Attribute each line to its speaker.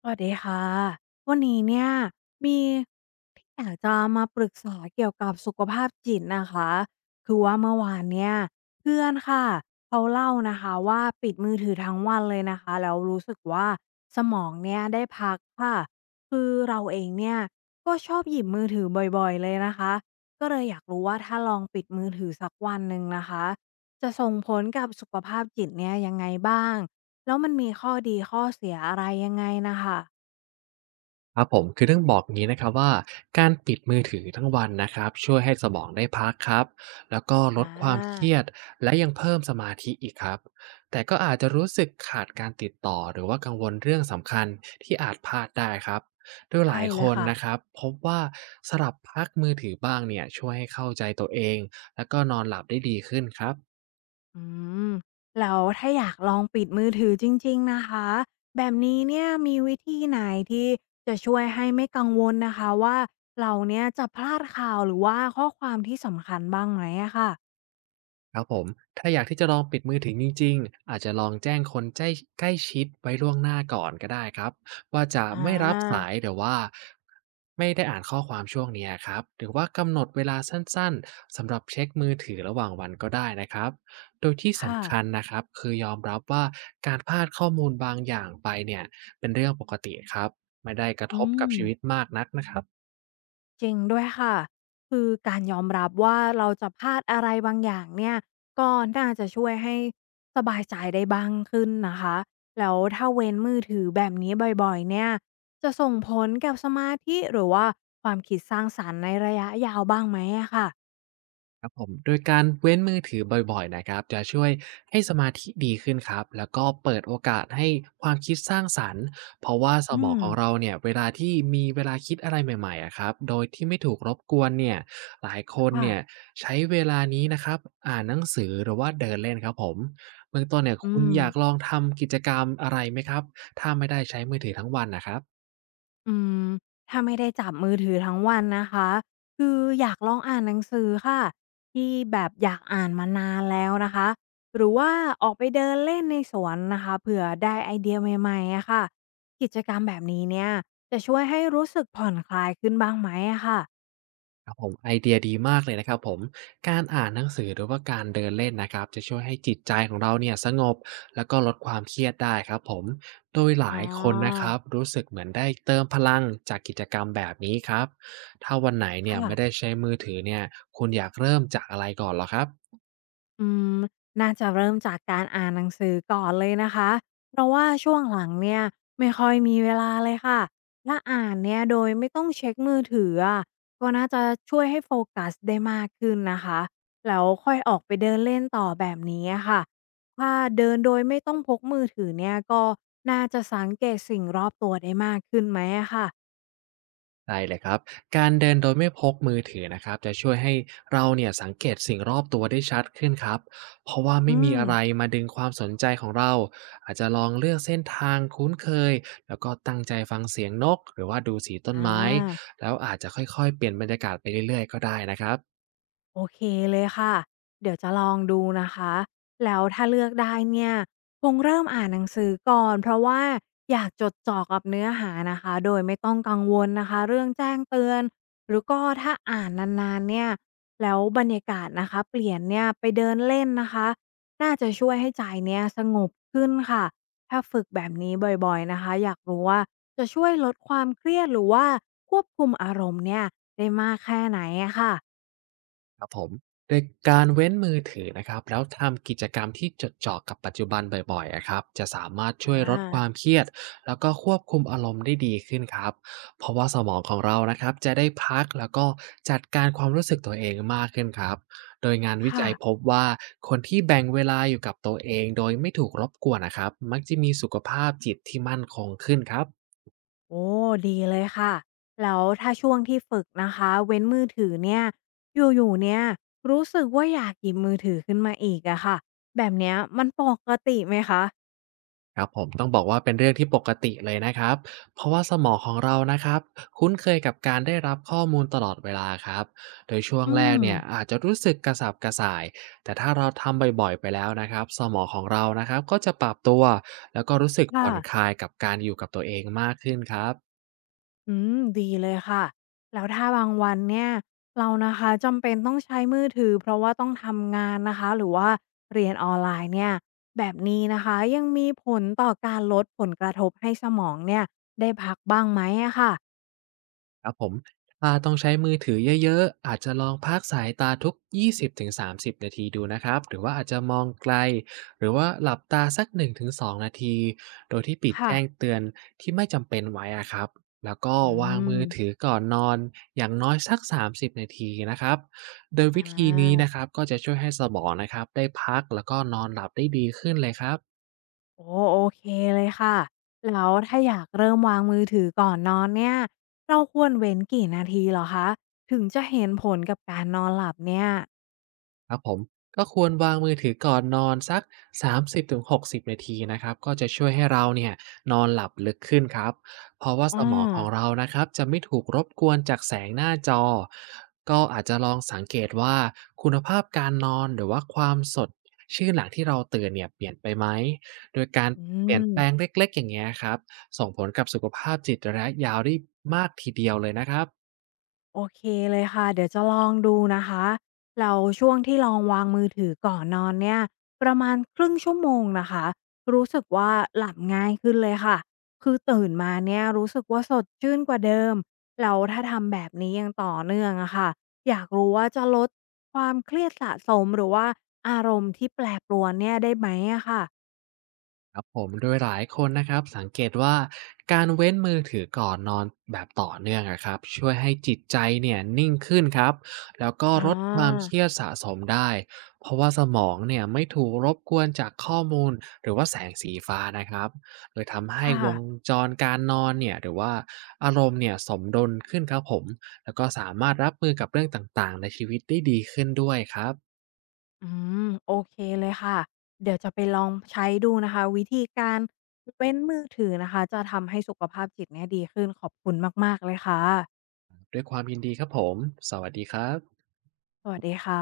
Speaker 1: สวัสดีค่ะวันนี้เนี่ยมีที่อยากจะมาปรึกษาเกี่ยวกับสุขภาพจิตนะคะคือว่าเมื่อวานเนี่ยเพื่อนค่ะเขาเล่านะคะว่าปิดมือถือทั้งวันเลยนะคะแล้วรู้สึกว่าสมองเนี่ยได้พักค่ะคือเราเองเนี่ยก็ชอบหยิบมือถือบ่อยๆเลยนะคะก็เลยอยากรู้ว่าถ้าลองปิดมือถือสักวันหนึ่งนะคะจะส่งผลกับสุขภาพจิตเนี่ยยังไงบ้าง แล้วมันมีข้อดีข้อเสียอะไรยังไงน่ะค่ะ
Speaker 2: ครับผมคือต้องบอกงี้นะครับว่าการปิดมือถือทั้งวันนะครับช่วยให้สมองได้พักครับแล้วก็ลด
Speaker 1: อา
Speaker 2: ความเครียดและยังเพิ่มสมาธิอีกครับแต่ก็อาจจะรู้สึกขาดการติดต่อหรือว่ากังวลเรื่องสำคัญที่อาจพลาดได้ครับโดยหลา
Speaker 1: ใช่
Speaker 2: ยค
Speaker 1: เลย
Speaker 2: น
Speaker 1: ค่ะ
Speaker 2: นะครับพบว่าสลับพักมือถือบ้างเนี่ยช่วยให้เข้าใจตัวเองแล้วก็นอนหลับได้ดีขึ้นครับ
Speaker 1: อืม แล้วถ้าอยากลองปิดมือถือจริงๆ นะคะ แบบนี้เนี่ยมีวิธีไหนที่จะช่วยให้ไม่กังวลนะคะว่าเราเนี่ยจะพลาดข่าวหรือว่าข้อความที่สำคัญบ้างไหมอะค่ะ
Speaker 2: ครับผมถ้าอยากที่จะลองปิดมือถือจริงๆอาจจะลองแจ้งคนใกล้ใกล้ชิดไว้ล่วงหน้าก่อนก็ได้ครับว่าจะ
Speaker 1: อา
Speaker 2: ไม่รับสายหรือว่าไม่ได้อ่านข้อความช่วงเนี้ยครับหรือว่ากำหนดเวลาสั้นๆสำหรับเช็กมือถือระหว่างวันก็ได้นะครับโดยที่
Speaker 1: ค่ะ
Speaker 2: สำคัญนะครับคือยอมรับว่าการพลาดข้อมูลบางอย่างไปเนี่ยเป็นเรื่องปกติครับไม่ได้กระ
Speaker 1: อื
Speaker 2: ทบกับชีวิต
Speaker 1: ม
Speaker 2: มากนักนะครับ
Speaker 1: จริงด้วยค่ะคือการยอมรับว่าเราจะพลาดอะไรบางอย่างเนี่ยก็น่าจะช่วยให้สบายใจได้บ้างขึ้นนะคะแล้วถ้าเว้นมือถือแบบนี้บ่อยๆเนี่ยจะส่งผลกับสมาธิหรือว่าความคิดสร้างสรรค์ในระยะยาวบ้างไหมอะค่ะ
Speaker 2: ครับผมโดยการเว้นมือถือบ่อยๆนะครับจะช่วยให้สมาธิดีขึ้นครับแล้วก็เปิดโอกาสให้ความคิดสร้างสรรค์เพราะว่าส
Speaker 1: อื
Speaker 2: มอง
Speaker 1: ม
Speaker 2: ของเราเนี่ยเวลาที่มีเวลาคิดอะไรใหม่ๆอะครับโดยที่ไม่ถูกรบกวนเนี่ยหลายคนเนี่ย
Speaker 1: ค่ะ
Speaker 2: ใช้เวลานี้นะครับอ่านหนังสือหรือว่าเดินเล่นครับผมเบื้องต้นเนี่ย
Speaker 1: อื
Speaker 2: คุณ
Speaker 1: ม
Speaker 2: อยากลองทำกิจกรรมอะไรไหมครับถ้าไม่ได้ใช้มือถือทั้งวันนะครับ
Speaker 1: อืมถ้าไม่ได้จับมือถือทั้งวันนะคะคืออยากลองอ่านหนังสือค่ะที่แบบอยากอ่านมานานแล้วนะคะหรือว่าออกไปเดินเล่นในสวนนะคะเผื่อได้ไอเดียใหม่ๆอะค่ะกิจกรรมแบบนี้เนี่ยจะช่วยให้รู้สึกผ่อนคลายขึ้นบ้างไหมอะค่ะ
Speaker 2: ครับผมไอเดียดีมากเลยนะครับผมการอ่านหนังสือหรือว่าการเดินเล่นนะครับจะช่วยให้จิตใจของเราเนี่ยสงบแล้วก็ลดความเครียดได้ครับผมโดยห
Speaker 1: อ๋อ
Speaker 2: ลายคนนะครับรู้สึกเหมือนได้เติมพลังจากกิจกรรมแบบนี้ครับถ้าวันไหนเนี่ย
Speaker 1: ค่ะ
Speaker 2: ไม่ได้ใช้มือถือเนี่ยคุณอยากเริ่มจากอะไรก่อนเหรอครับ
Speaker 1: อืมน่าจะเริ่มจากการอ่านหนังสือก่อนเลยนะคะเพราะว่าช่วงหลังเนี่ยไม่ค่อยมีเวลาเลยค่ะถ้าอ่านเนี่ยโดยไม่ต้องเช็คมือถืออะก็น่าจะช่วยให้โฟกัสได้มากขึ้นนะคะแล้วค่อยออกไปเดินเล่นต่อแบบนี้อะค่ะถ้าเดินโดยไม่ต้องพกมือถือเนี่ยก็น่าจะสังเกตสิ่งรอบตัวได้มากขึ้นไหมอะค่ะ
Speaker 2: ได้เลยครับ การเดินโดยไม่พกมือถือนะครับจะช่วยให้เราเนี่ยสังเกตสิ่งรอบตัวได้ชัดขึ้นครับ เพราะว่าไม่
Speaker 1: อื
Speaker 2: มี
Speaker 1: ม
Speaker 2: อะไรมาดึงความสนใจของเรา อาจจะลองเลือกเส้นทางคุ้นเคย แล้วก็ตั้งใจฟังเสียงนกหรือว่าดูสีต้น
Speaker 1: อ่
Speaker 2: ไม้
Speaker 1: า
Speaker 2: แล้วอาจจะค่อยๆเปลี่ยนบรรยากาศไปเรื่อยๆก็ได้นะครับ
Speaker 1: โอเคเลยค่ะ เดี๋ยวจะลองดูนะคะแล้วถ้าเลือกได้เนี่ยคงเริ่มอ่านหนังสือก่อนเพราะว่าอยากจดจ่อกับเนื้อหานะคะโดยไม่ต้องกังวลนะคะเรื่องแจ้งเตือนหรือก็ถ้าอ่านนานๆเนี่ยแล้วบรรยากาศนะคะเปลี่ยนเนี่ยไปเดินเล่นนะคะน่าจะช่วยให้ใจเนี่ยสงบขึ้นค่ะถ้าฝึกแบบนี้บ่อยๆนะคะอยากรู้ว่าจะช่วยลดความเครียดหรือว่าควบคุมอารมณ์เนี่ยได้มากแค่ไหนอะค่ะ
Speaker 2: ในการเว้นมือถือนะครับแล้วทำกิจกรรมที่จดจ่อกับปัจจุบันบ่อยๆอะครับจะสามารถ
Speaker 1: อ
Speaker 2: ช่วยลดความ
Speaker 1: า
Speaker 2: เครียดแล้วก็ควบคุมอารมณ์ได้ดีขึ้นครับเพราะว่าสมองของเรานะครับจะได้พักแล้วก็จัดการความรู้สึกตัวเองมากขึ้นครับโดยงานวิ
Speaker 1: ค่ะ
Speaker 2: จัยพบว่าคนที่แบ่งเวลาอยู่กับตัวเองโดยไม่ถูกรบกวนนะครับมักจะมีสุขภาพจิตที่มั่นคงขึ้นครับ
Speaker 1: โอ้ดีเลยค่ะแล้วถ้าช่วงที่ฝึกนะคะเว้นมือถือเนี่ยอยู่ๆเนี่ยรู้สึกว่าอยากหยิบมือถือขึ้นมาอีกอะค่ะแบบเนี้ยมันปกติไหมคะ
Speaker 2: ครับผมต้องบอกว่าเป็นเรื่องที่ปกติเลยนะครับเพราะว่าสมองของเรานะครับคุ้นเคยกับการได้รับข้อมูลตลอดเวลาครับโดยช่วง
Speaker 1: อื
Speaker 2: แรก
Speaker 1: ม
Speaker 2: เนี่ยอาจจะรู้สึกกระสับกระส่ายแต่ถ้าเราทำบ่อยๆไปแล้วนะครับสมองของเรานะครับก็จะปรับตัวแล้วก็รู้สึกผ่
Speaker 1: ค่ะ
Speaker 2: อนคลายกับการอยู่กับตัวเองมากขึ้นครับ
Speaker 1: อืมดีเลยค่ะแล้วถ้าบางวันเนี่ยเรานะคะจำเป็นต้องใช้มือถือเพราะว่าต้องทำงานนะคะหรือว่าเรียนออนไลน์เนี่ยแบบนี้นะคะยังมีผลต่อการลดผลกระทบให้สมองเนี่ยได้พักบ้างไหมอะค่ะ
Speaker 2: ครับผมถ้าต้องใช้มือถือเยอะๆ อาจจะลองพักสายตาทุก20-30นาทีดูนะครับ หรือว่าอาจจะมองไกล หรือว่าหลับตาสัก1-2นงถึงสองนาที โดยที่ปิด
Speaker 1: ค่ะ
Speaker 2: แจ้งเตือนที่ไม่จำเป็นไว้อะครับแล้วก็
Speaker 1: อื
Speaker 2: วางมื
Speaker 1: ม
Speaker 2: อถือก่อนนอนอย่างน้อยสัก30นาทีนะครับโดย
Speaker 1: อ
Speaker 2: วิธีนี้นะ
Speaker 1: า
Speaker 2: ครับก็จะช่วยให้สมองนะครับได้พักแล้วก็นอนหลับได้ดีขึ้นเลยครับ
Speaker 1: โอ้โอเคเลยค่ะ แล้วถ้าอยากเริ่มวางมือถือก่อนนอนเนี่ย เราควรเว้นกี่นาทีเหรอคะ ถึงจะเห็นผลกับการนอนหลับเนี่ย
Speaker 2: ครับผมก็ควรวางมือถือก่อนนอนสัก30-60นาทีนะครับก็จะช่วยให้เราเนี่ยนอนหลับลึกขึ้นครับเพราะว่าส
Speaker 1: อ้อ
Speaker 2: มองของเรานะครับจะไม่ถูกรบกวนจากแสงหน้าจอก็อาจจะลองสังเกตว่าคุณภาพการนอนหรือว่าความสดชื่นหลังที่เราตื่นเนี่ยเปลี่ยนไปไหมโดยการ
Speaker 1: อื
Speaker 2: เปลี่ยนแปลง
Speaker 1: ม
Speaker 2: เล็กๆอย่างเงี้ยครับส่งผลกับสุขภาพจิตระยะยาวได้มากทีเดียวเลยนะครับ
Speaker 1: โอเคเลยค่ะเดี๋ยวจะลองดูนะคะเราช่วงที่ลองวางมือถือก่อนนอนเนี่ยประมาณครึ่งชั่วโมงนะคะรู้สึกว่าหลับง่ายขึ้นเลยค่ะคือตื่นมาเนี่ยรู้สึกว่าสดชื่นกว่าเดิมแล้วถ้าทำแบบนี้ยังต่อเนื่องอะค่ะอยากรู้ว่าจะลดความเครียดสะสมหรือว่าอารมณ์ที่แปรปรวนเนี่ยได้ไหมอะค่ะ
Speaker 2: ครับผมโดยหลายคนนะครับสังเกตว่าการเว้นมือถือก่อนนอนแบบต่อเนื่องอะครับช่วยให้จิตใจเนี่ยนิ่งขึ้นครับแล้วก็ล
Speaker 1: อา
Speaker 2: ดความเครียดสะสมได้เพราะว่าสมองเนี่ยไม่ถูกรบกวนจากข้อมูลหรือว่าแสงสีฟ้านะครับโดยทำให้
Speaker 1: ค่ะ
Speaker 2: วงจรการนอนเนี่ยหรือว่าอารมณ์เนี่ยสมดุลขึ้นครับผมแล้วก็สามารถรับมือกับเรื่องต่างๆในชีวิตได้ดีขึ้นด้วยครับ
Speaker 1: อืมโอเคเลยค่ะเดี๋ยวจะไปลองใช้ดูนะคะวิธีการเว้นมือถือนะคะจะทำให้สุขภาพจิตเนี่ยดีขึ้นขอบคุณมากๆเลยค่ะ
Speaker 2: ด้วยความยินดีครับผมสวัสดีครับ
Speaker 1: สวัสดีค่ะ